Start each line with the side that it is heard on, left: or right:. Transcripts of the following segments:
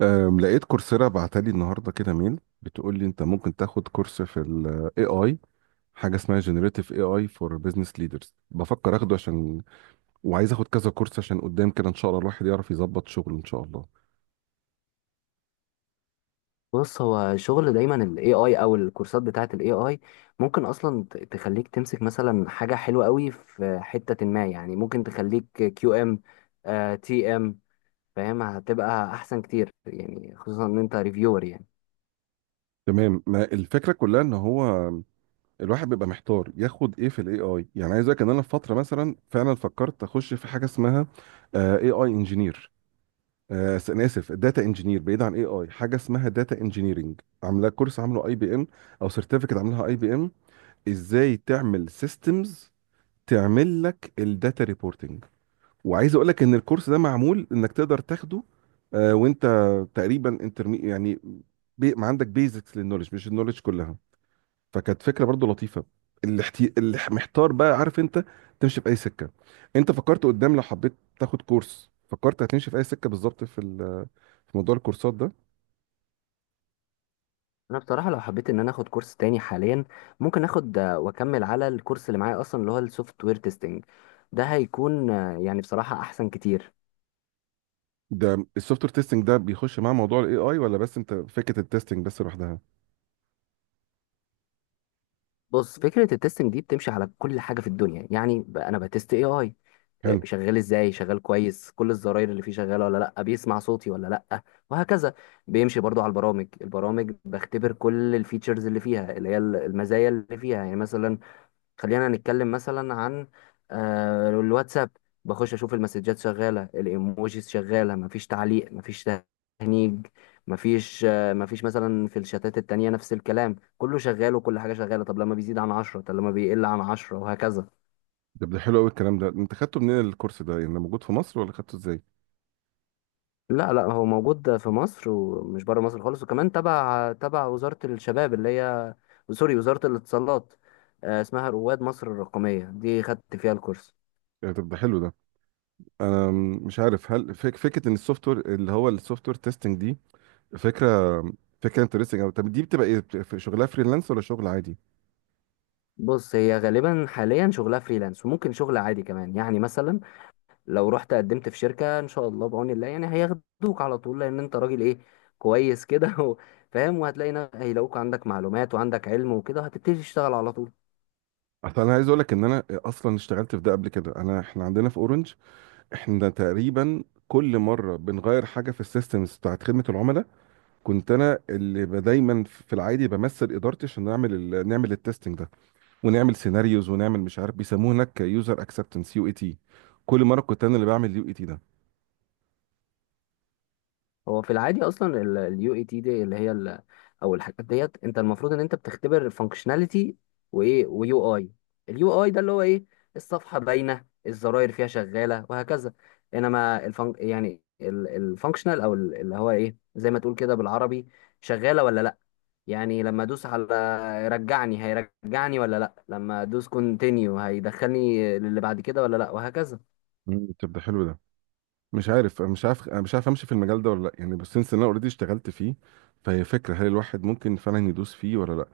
right: لقيت كورسيرا بعتلي النهارده كده ميل بتقول لي انت ممكن تاخد كورس في الاي اي، حاجه اسمها جنريتيف اي اي فور بزنس ليدرز. بفكر اخده عشان وعايز اخد كذا كورس عشان قدام كده ان شاء الله الواحد يعرف يظبط شغله ان شاء الله.
left: بص، هو شغل دايما ال AI او الكورسات بتاعة ال AI ممكن اصلا تخليك تمسك مثلا حاجة حلوة قوي في حتة ما، يعني ممكن تخليك QM، TM، فاهم؟ هتبقى احسن كتير يعني، خصوصا ان انت ريفيور يعني.
right: تمام، ما الفكره كلها ان هو الواحد بيبقى محتار ياخد ايه في الاي اي. يعني عايز اقول لك ان انا في فتره مثلا فعلا فكرت اخش في حاجه اسمها اي اي انجينير. انا اسف، داتا انجينير، بعيد عن اي اي. حاجه اسمها داتا انجينيرنج، عاملاه كورس، عامله اي بي ام او سيرتيفيكت، عاملها اي بي ام، ازاي تعمل سيستمز تعمل لك الداتا ريبورتنج. وعايز اقول لك ان الكورس ده معمول انك تقدر تاخده وانت تقريبا انترمي، يعني بي ما عندك بيزكس للنولج مش النولج كلها. فكانت فكره برضو لطيفه. اللي محتار بقى عارف انت تمشي في اي سكه. انت فكرت قدام لو حبيت تاخد كورس، فكرت هتمشي في اي سكه بالظبط في موضوع الكورسات ده؟
left: انا بصراحة لو حبيت ان انا اخد كورس تاني حاليا، ممكن اخد واكمل على الكورس اللي معايا اصلا، اللي هو السوفت وير تيستنج. ده هيكون يعني بصراحة احسن كتير.
right: ده السوفت وير تيستنج ده بيخش مع موضوع الاي اي، ولا بس انت فكره التيستنج بس لوحدها؟
left: بص، فكرة التستنج دي بتمشي على كل حاجة في الدنيا، يعني انا بتست AI
right: حلو.
left: شغال ازاي، شغال كويس، كل الزراير اللي فيه شغاله ولا لا، بيسمع صوتي ولا لا، وهكذا. بيمشي برضو على البرامج بختبر كل الفيتشرز اللي فيها، اللي هي المزايا اللي فيها. يعني مثلا خلينا نتكلم مثلا عن الواتساب. بخش اشوف المسجات شغاله، الايموجيز شغاله، مفيش تعليق، مفيش تهنيج، مفيش مثلا في الشتات التانية نفس الكلام كله شغال، وكل حاجة شغالة. طب لما بيزيد عن 10، طب لما بيقل عن 10، وهكذا.
right: ده حلو قوي الكلام ده. انت خدته منين الكورس ده، يعني ده موجود في مصر ولا خدته ازاي؟
left: لا لا، هو موجود في مصر، ومش بره مصر خالص. وكمان تبع وزارة الشباب اللي هي، سوري، وزارة الاتصالات. اسمها رواد مصر الرقمية، دي خدت فيها الكورس.
right: يعني طب ده حلو ده. انا مش عارف هل فكره ان السوفت وير، اللي هو السوفت وير تيستنج، دي فكره، فكره انترستنج. او طب دي بتبقى ايه، في شغلها فريلانس ولا شغل عادي؟
left: بص، هي غالبا حاليا شغلها فريلانس، وممكن شغل عادي كمان. يعني مثلا لو رحت قدمت في شركة ان شاء الله بعون الله، يعني هياخدوك على طول، لان انت راجل ايه، كويس كده فاهم. وهتلاقي هيلاقوك عندك معلومات وعندك علم وكده، هتبتدي تشتغل على طول.
right: اصل انا عايز اقول لك ان انا اصلا اشتغلت في ده قبل كده. احنا عندنا في اورنج، احنا تقريبا كل مره بنغير حاجه في السيستمز بتاعت خدمه العملاء. كنت انا اللي دايما في العادي بمثل ادارتي عشان نعمل نعمل التستنج ده، ونعمل سيناريوز، ونعمل مش عارف بيسموه هناك، يوزر اكسبتنس، يو اي تي. كل مره كنت انا اللي بعمل يو اي تي ده.
left: هو في العادي اصلا اليو اي تي دي، اللي هي ال، او الحاجات ديت، انت المفروض ان انت بتختبر فانكشناليتي وايه ويو اي. اليو اي ده اللي هو ايه؟ الصفحه باينه، الزراير فيها شغاله، وهكذا. انما الفن، يعني الفانكشنال او اللي هو ايه، زي ما تقول كده بالعربي، شغاله ولا لا. يعني لما ادوس على رجعني هيرجعني ولا لا، لما ادوس كونتينيو هيدخلني للي بعد كده ولا لا، وهكذا.
right: طب ده حلو ده. مش عارف امشي في المجال ده ولا لا، يعني بس سنس إن انا اوريدي اشتغلت فيه. فهي فكره، هل الواحد ممكن فعلا يدوس فيه ولا لا؟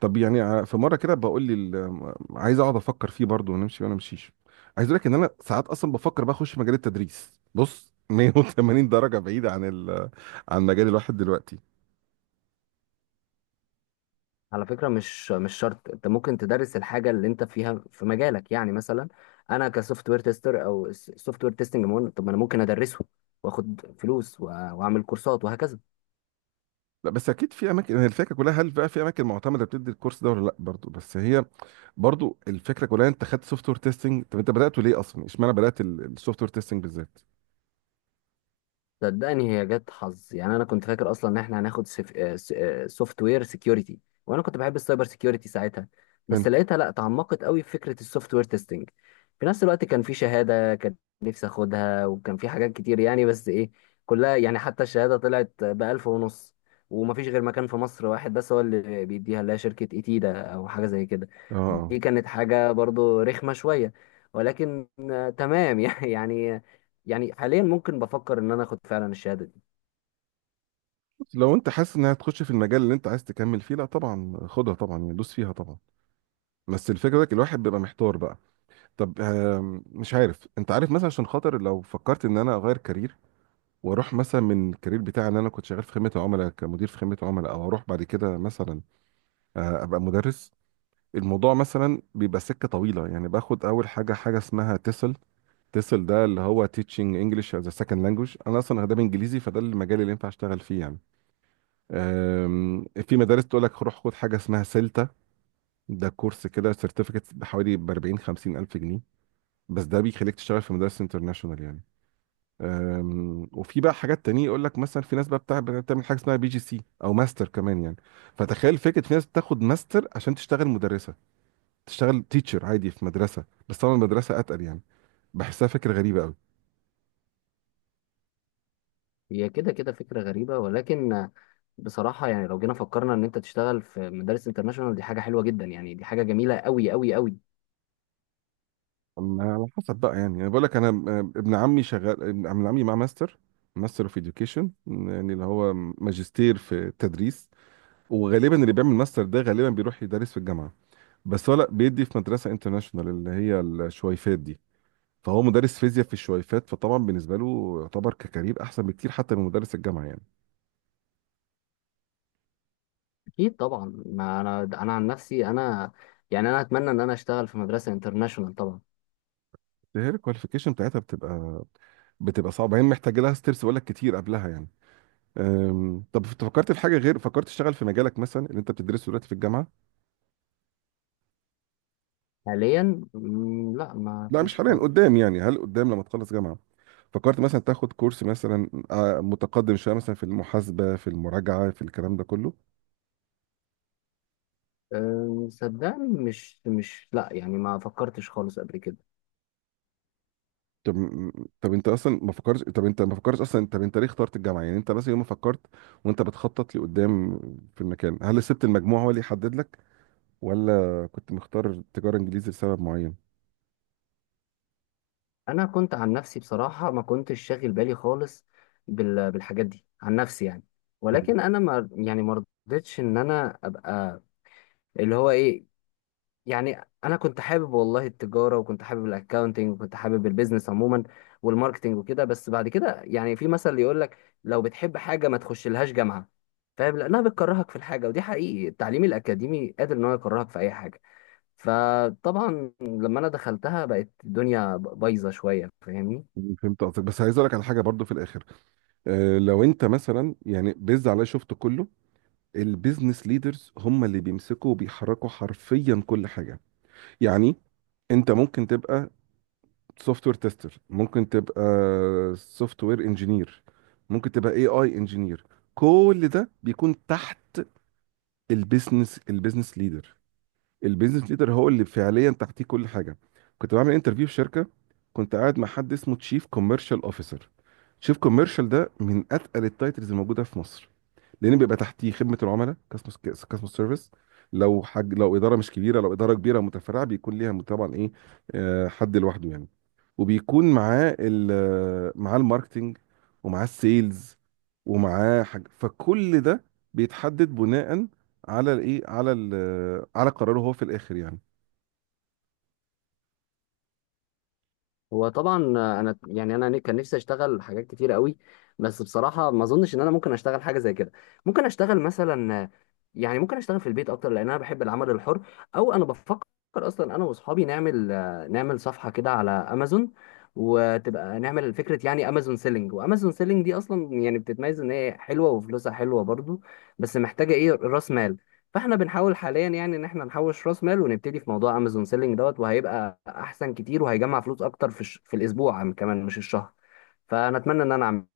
right: طب يعني في مره كده بقول لي عايز اقعد افكر فيه برضه ونمشي ولا امشيش. عايز اقول لك ان انا ساعات اصلا بفكر بقى اخش مجال التدريس، بص، 180 درجه بعيد عن عن مجال الواحد دلوقتي.
left: على فكرة، مش شرط. انت ممكن تدرس الحاجة اللي انت فيها في مجالك، يعني مثلا انا كسوفت وير تيستر او سوفت وير تيستنج، طب ما انا ممكن ادرسه، واخد فلوس واعمل كورسات وهكذا.
right: لا بس اكيد في اماكن، هي الفكره كلها هل بقى في اماكن معتمده بتدي الكورس ده ولا لا برضو؟ بس هي برضو الفكره كلها، انت خدت سوفت وير تيستنج، طب انت بداته ليه اصلا، اشمعنى بدات السوفت وير تيستنج بالذات
left: صدقني هي جت حظ، يعني انا كنت فاكر اصلا ان احنا هناخد سوفت وير سكيورتي، وانا كنت بحب السايبر سكيورتي ساعتها. بس
right: هنا؟
left: لقيتها لا، تعمقت قوي في فكره السوفت وير تيستنج. في نفس الوقت كان في شهاده كان نفسي اخدها، وكان في حاجات كتير يعني، بس ايه، كلها يعني. حتى الشهاده طلعت بألف ونص، ومفيش غير مكان في مصر واحد بس هو اللي بيديها، اللي هي شركه ايتيدا، او حاجه زي كده.
right: اه، آه.
left: دي كانت حاجه برضو رخمه شويه، ولكن تمام يعني. يعني حاليا ممكن بفكر ان انا اخد فعلا الشهاده دي.
right: لو انت حاسس انها هتخش في المجال اللي انت عايز تكمل فيه، لا طبعا خدها طبعا، يعني دوس فيها طبعا. بس الفكره ده الواحد بيبقى محتار بقى. طب مش عارف، انت عارف مثلا عشان خاطر لو فكرت ان انا اغير كارير، واروح مثلا من الكارير بتاعي ان انا كنت شغال في خدمه العملاء كمدير في خدمه عملاء، او اروح بعد كده مثلا ابقى مدرس. الموضوع مثلا بيبقى سكه طويله، يعني باخد اول حاجه، حاجه اسمها تسل. تسل ده اللي هو teaching English as a second language. انا اصلا اداب انجليزي، فده المجال اللي ينفع اشتغل فيه يعني. في مدارس تقول لك روح خد حاجه اسمها سيلتا. ده كورس كده، سيرتيفيكت بحوالي ب 40 50 الف جنيه، بس ده بيخليك تشتغل في مدارس انترناشونال يعني. وفي بقى حاجات تانية يقول لك مثلا في ناس بقى بتاع بتعمل حاجه اسمها بي جي سي او ماستر كمان يعني. فتخيل فكره، في ناس بتاخد ماستر عشان تشتغل مدرسه، تشتغل تيتشر عادي في مدرسه، بس طبعا المدرسه اتقل يعني. بحسها فكره غريبه قوي.
left: هي كده كده فكره غريبه، ولكن بصراحه، يعني لو جينا فكرنا ان انت تشتغل في مدارس انترناشونال، دي حاجه حلوه جدا يعني، دي حاجه جميله قوي قوي قوي.
right: أما على حسب بقى يعني، انا بقول لك انا ابن عمي شغال، ابن عمي مع ماستر، ماستر اوف اديوكيشن، يعني اللي هو ماجستير في التدريس. وغالبا اللي بيعمل ماستر ده غالبا بيروح يدرس في الجامعه، بس هو لا بيدي في مدرسه انترناشونال اللي هي الشويفات دي. فهو مدرس فيزياء في الشويفات، فطبعا بالنسبه له يعتبر ككارير احسن بكتير حتى من مدرس الجامعه يعني.
left: اكيد طبعا، ما انا، انا عن نفسي انا، يعني انا اتمنى ان انا اشتغل في مدرسه انترناشونال طبعا.
right: هي الكواليفيكيشن بتاعتها بتبقى صعبه، هي محتاجه لها ستيبس بقول لك كتير قبلها يعني. طب انت فكرت في حاجه غير، فكرت تشتغل في مجالك مثلا اللي انت بتدرسه دلوقتي في الجامعه؟
left: حاليا لا ما
right: لا مش
left: فيش
right: حاليا،
left: خالص.
right: قدام يعني، هل قدام لما تخلص جامعه فكرت مثلا تاخد كورس مثلا متقدم شويه مثلا في المحاسبه، في المراجعه، في الكلام ده كله؟
left: صدقني مش مش لا، يعني ما فكرتش خالص قبل كده.
right: طب م- طب انت اصلا ما فكرتش. طب انت ما فكرتش اصلا طب انت ليه اخترت الجامعه يعني؟ انت مثلا يوم ما فكرت وانت بتخطط لقدام في المكان، هل سبت المجموع هو اللي يحدد لك، ولا كنت مختار تجاره انجليزي لسبب معين؟
left: انا كنت عن نفسي بصراحه ما كنتش شاغل بالي خالص بالحاجات دي عن نفسي يعني. ولكن انا ما، يعني ما رضيتش ان انا ابقى اللي هو ايه. يعني انا كنت حابب والله التجاره، وكنت حابب الاكاونتنج، وكنت حابب البيزنس عموما والماركتنج وكده. بس بعد كده يعني في مثل يقول لك، لو بتحب حاجه ما تخش لهاش جامعه، فاهم، لانها بتكرهك في الحاجه. ودي حقيقي، التعليم الاكاديمي قادر ان هو يكرهك في اي حاجه. فطبعا لما انا دخلتها بقت الدنيا بايظه شويه، فاهمني.
right: مم. فهمت قصدك، بس عايز اقول لك على حاجه برضو في الاخر. لو انت مثلا يعني بيز عليا شفت كله، البيزنس ليدرز هم اللي بيمسكوا وبيحركوا حرفيا كل حاجه. يعني انت ممكن تبقى سوفت وير تيستر، ممكن تبقى سوفت وير انجينير، ممكن تبقى اي اي انجينير، كل ده بيكون تحت البيزنس، البيزنس ليدر. البيزنس ليدر هو اللي فعليا تحتيه كل حاجه. كنت بعمل انترفيو في شركه، كنت قاعد مع حد اسمه تشيف كوميرشال اوفيسر. تشيف كوميرشال ده من اتقل التايتلز الموجوده في مصر، لان بيبقى تحتيه خدمه العملاء، كاستمر سيرفيس. لو حاج، لو اداره مش كبيره، لو اداره كبيره متفرعه بيكون ليها طبعا ايه، حد لوحده يعني. وبيكون معاه الماركتنج، ومعاه السيلز، ومعاه حاجه، فكل ده بيتحدد بناء على الايه على ال على قراره هو في الاخر يعني.
left: هو طبعا انا، يعني انا كان نفسي اشتغل حاجات كتير قوي، بس بصراحه ما اظنش ان انا ممكن اشتغل حاجه زي كده. ممكن اشتغل مثلا، يعني ممكن اشتغل في البيت اكتر، لان انا بحب العمل الحر. او انا بفكر اصلا انا واصحابي نعمل صفحه كده على امازون، وتبقى نعمل فكره يعني امازون سيلينج. وامازون سيلينج دي اصلا يعني بتتميز ان هي حلوه وفلوسها حلوه برضو، بس محتاجه ايه، راس مال. فاحنا بنحاول حاليا يعني ان احنا نحوش راس مال ونبتدي في موضوع امازون سيلينج دوت، وهيبقى احسن كتير، وهيجمع فلوس اكتر في في الاسبوع، كمان مش الشهر. فانا اتمنى ان انا اعمل.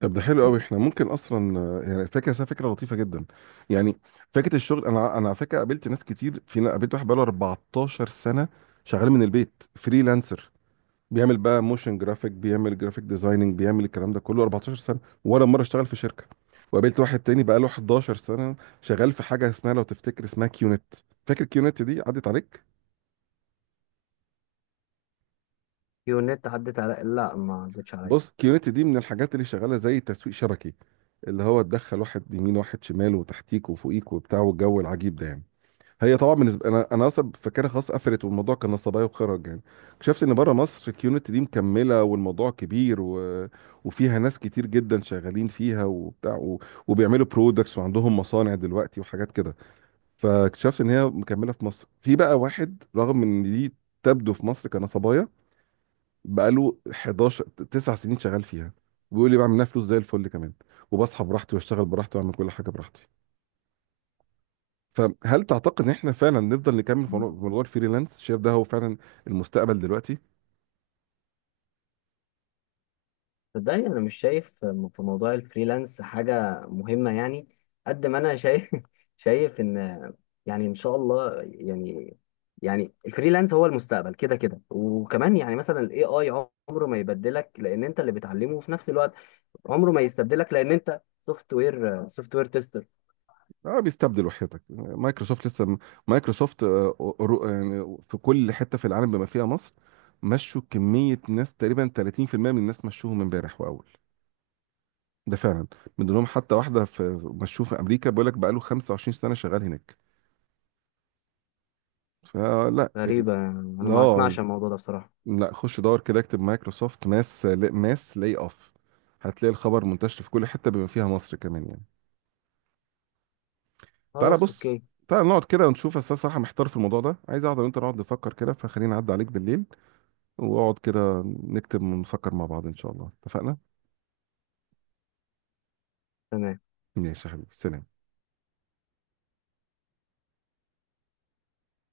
right: طب ده حلو قوي. احنا ممكن اصلا يعني فكره، بس هي فكره لطيفه جدا يعني، فكره الشغل. انا على فكره قابلت ناس كتير، في قابلت واحد بقاله 14 سنه شغال من البيت فريلانسر، بيعمل بقى موشن جرافيك، بيعمل جرافيك ديزايننج، بيعمل الكلام ده كله 14 سنه، ولا مره اشتغل في شركه. وقابلت واحد تاني بقاله 11 سنه، شغال في حاجه اسمها، لو تفتكر اسمها، كيونت. فاكر كيونت دي عدت عليك؟
left: النت عدت على، لا ما عدتش عليا.
right: بص، كيونت دي من الحاجات اللي شغاله زي تسويق شبكي، اللي هو تدخل واحد يمين واحد شمال وتحتيك وفوقيك وبتاع والجو العجيب ده يعني. هي طبعا بالنسبه انا اصلا فاكرها خلاص قفلت، والموضوع كان نصبايا وخرج يعني. اكتشفت ان بره مصر الكيونت دي مكمله، والموضوع كبير وفيها ناس كتير جدا شغالين فيها وبتاع وبيعملوا برودكتس وعندهم مصانع دلوقتي وحاجات كده. فاكتشفت ان هي مكمله في مصر، في بقى واحد رغم ان دي تبدو في مصر كنصبايا، بقاله 11 9 سنين شغال فيها، وبيقول لي بعمل منها فلوس زي الفل كمان، وبصحى براحتي واشتغل براحتي واعمل كل حاجه براحتي. فهل تعتقد ان احنا فعلا نفضل نكمل في موضوع، الفريلانس، شايف ده هو فعلا المستقبل دلوقتي؟
left: صدقني انا مش شايف في موضوع الفريلانس حاجه مهمه يعني. قد ما انا شايف شايف ان، يعني ان شاء الله يعني. يعني الفريلانس هو المستقبل كده كده. وكمان يعني مثلا الاي اي عمره ما يبدلك، لان انت اللي بتعلمه في نفس الوقت. عمره ما يستبدلك لان انت سوفت وير تيستر.
right: اه بيستبدل، وحياتك مايكروسوفت لسه، مايكروسوفت يعني في كل حته في العالم بما فيها مصر مشوا كميه ناس، تقريبا 30% من الناس مشوهم امبارح واول. ده فعلا، من ضمنهم حتى واحده في، مشوه في امريكا، بيقول لك بقاله 25 سنه شغال هناك، فلا.
left: غريبه انا ما
right: اه،
left: اسمعش عن الموضوع ده بصراحه.
right: لا خش دور كده اكتب مايكروسوفت ماس لاي اوف، هتلاقي الخبر منتشر في كل حته بما فيها مصر كمان يعني. تعالى
left: خلاص
right: بص،
left: اوكي.
right: تعالى نقعد كده ونشوف. أساس صراحة محتار في الموضوع ده، عايز أقعد وأنت نقعد نفكر كده، فخليني أعدي عليك بالليل، وأقعد كده نكتب ونفكر مع بعض إن شاء الله، اتفقنا؟
left: تمام.
right: ماشي يا حبيبي، سلام.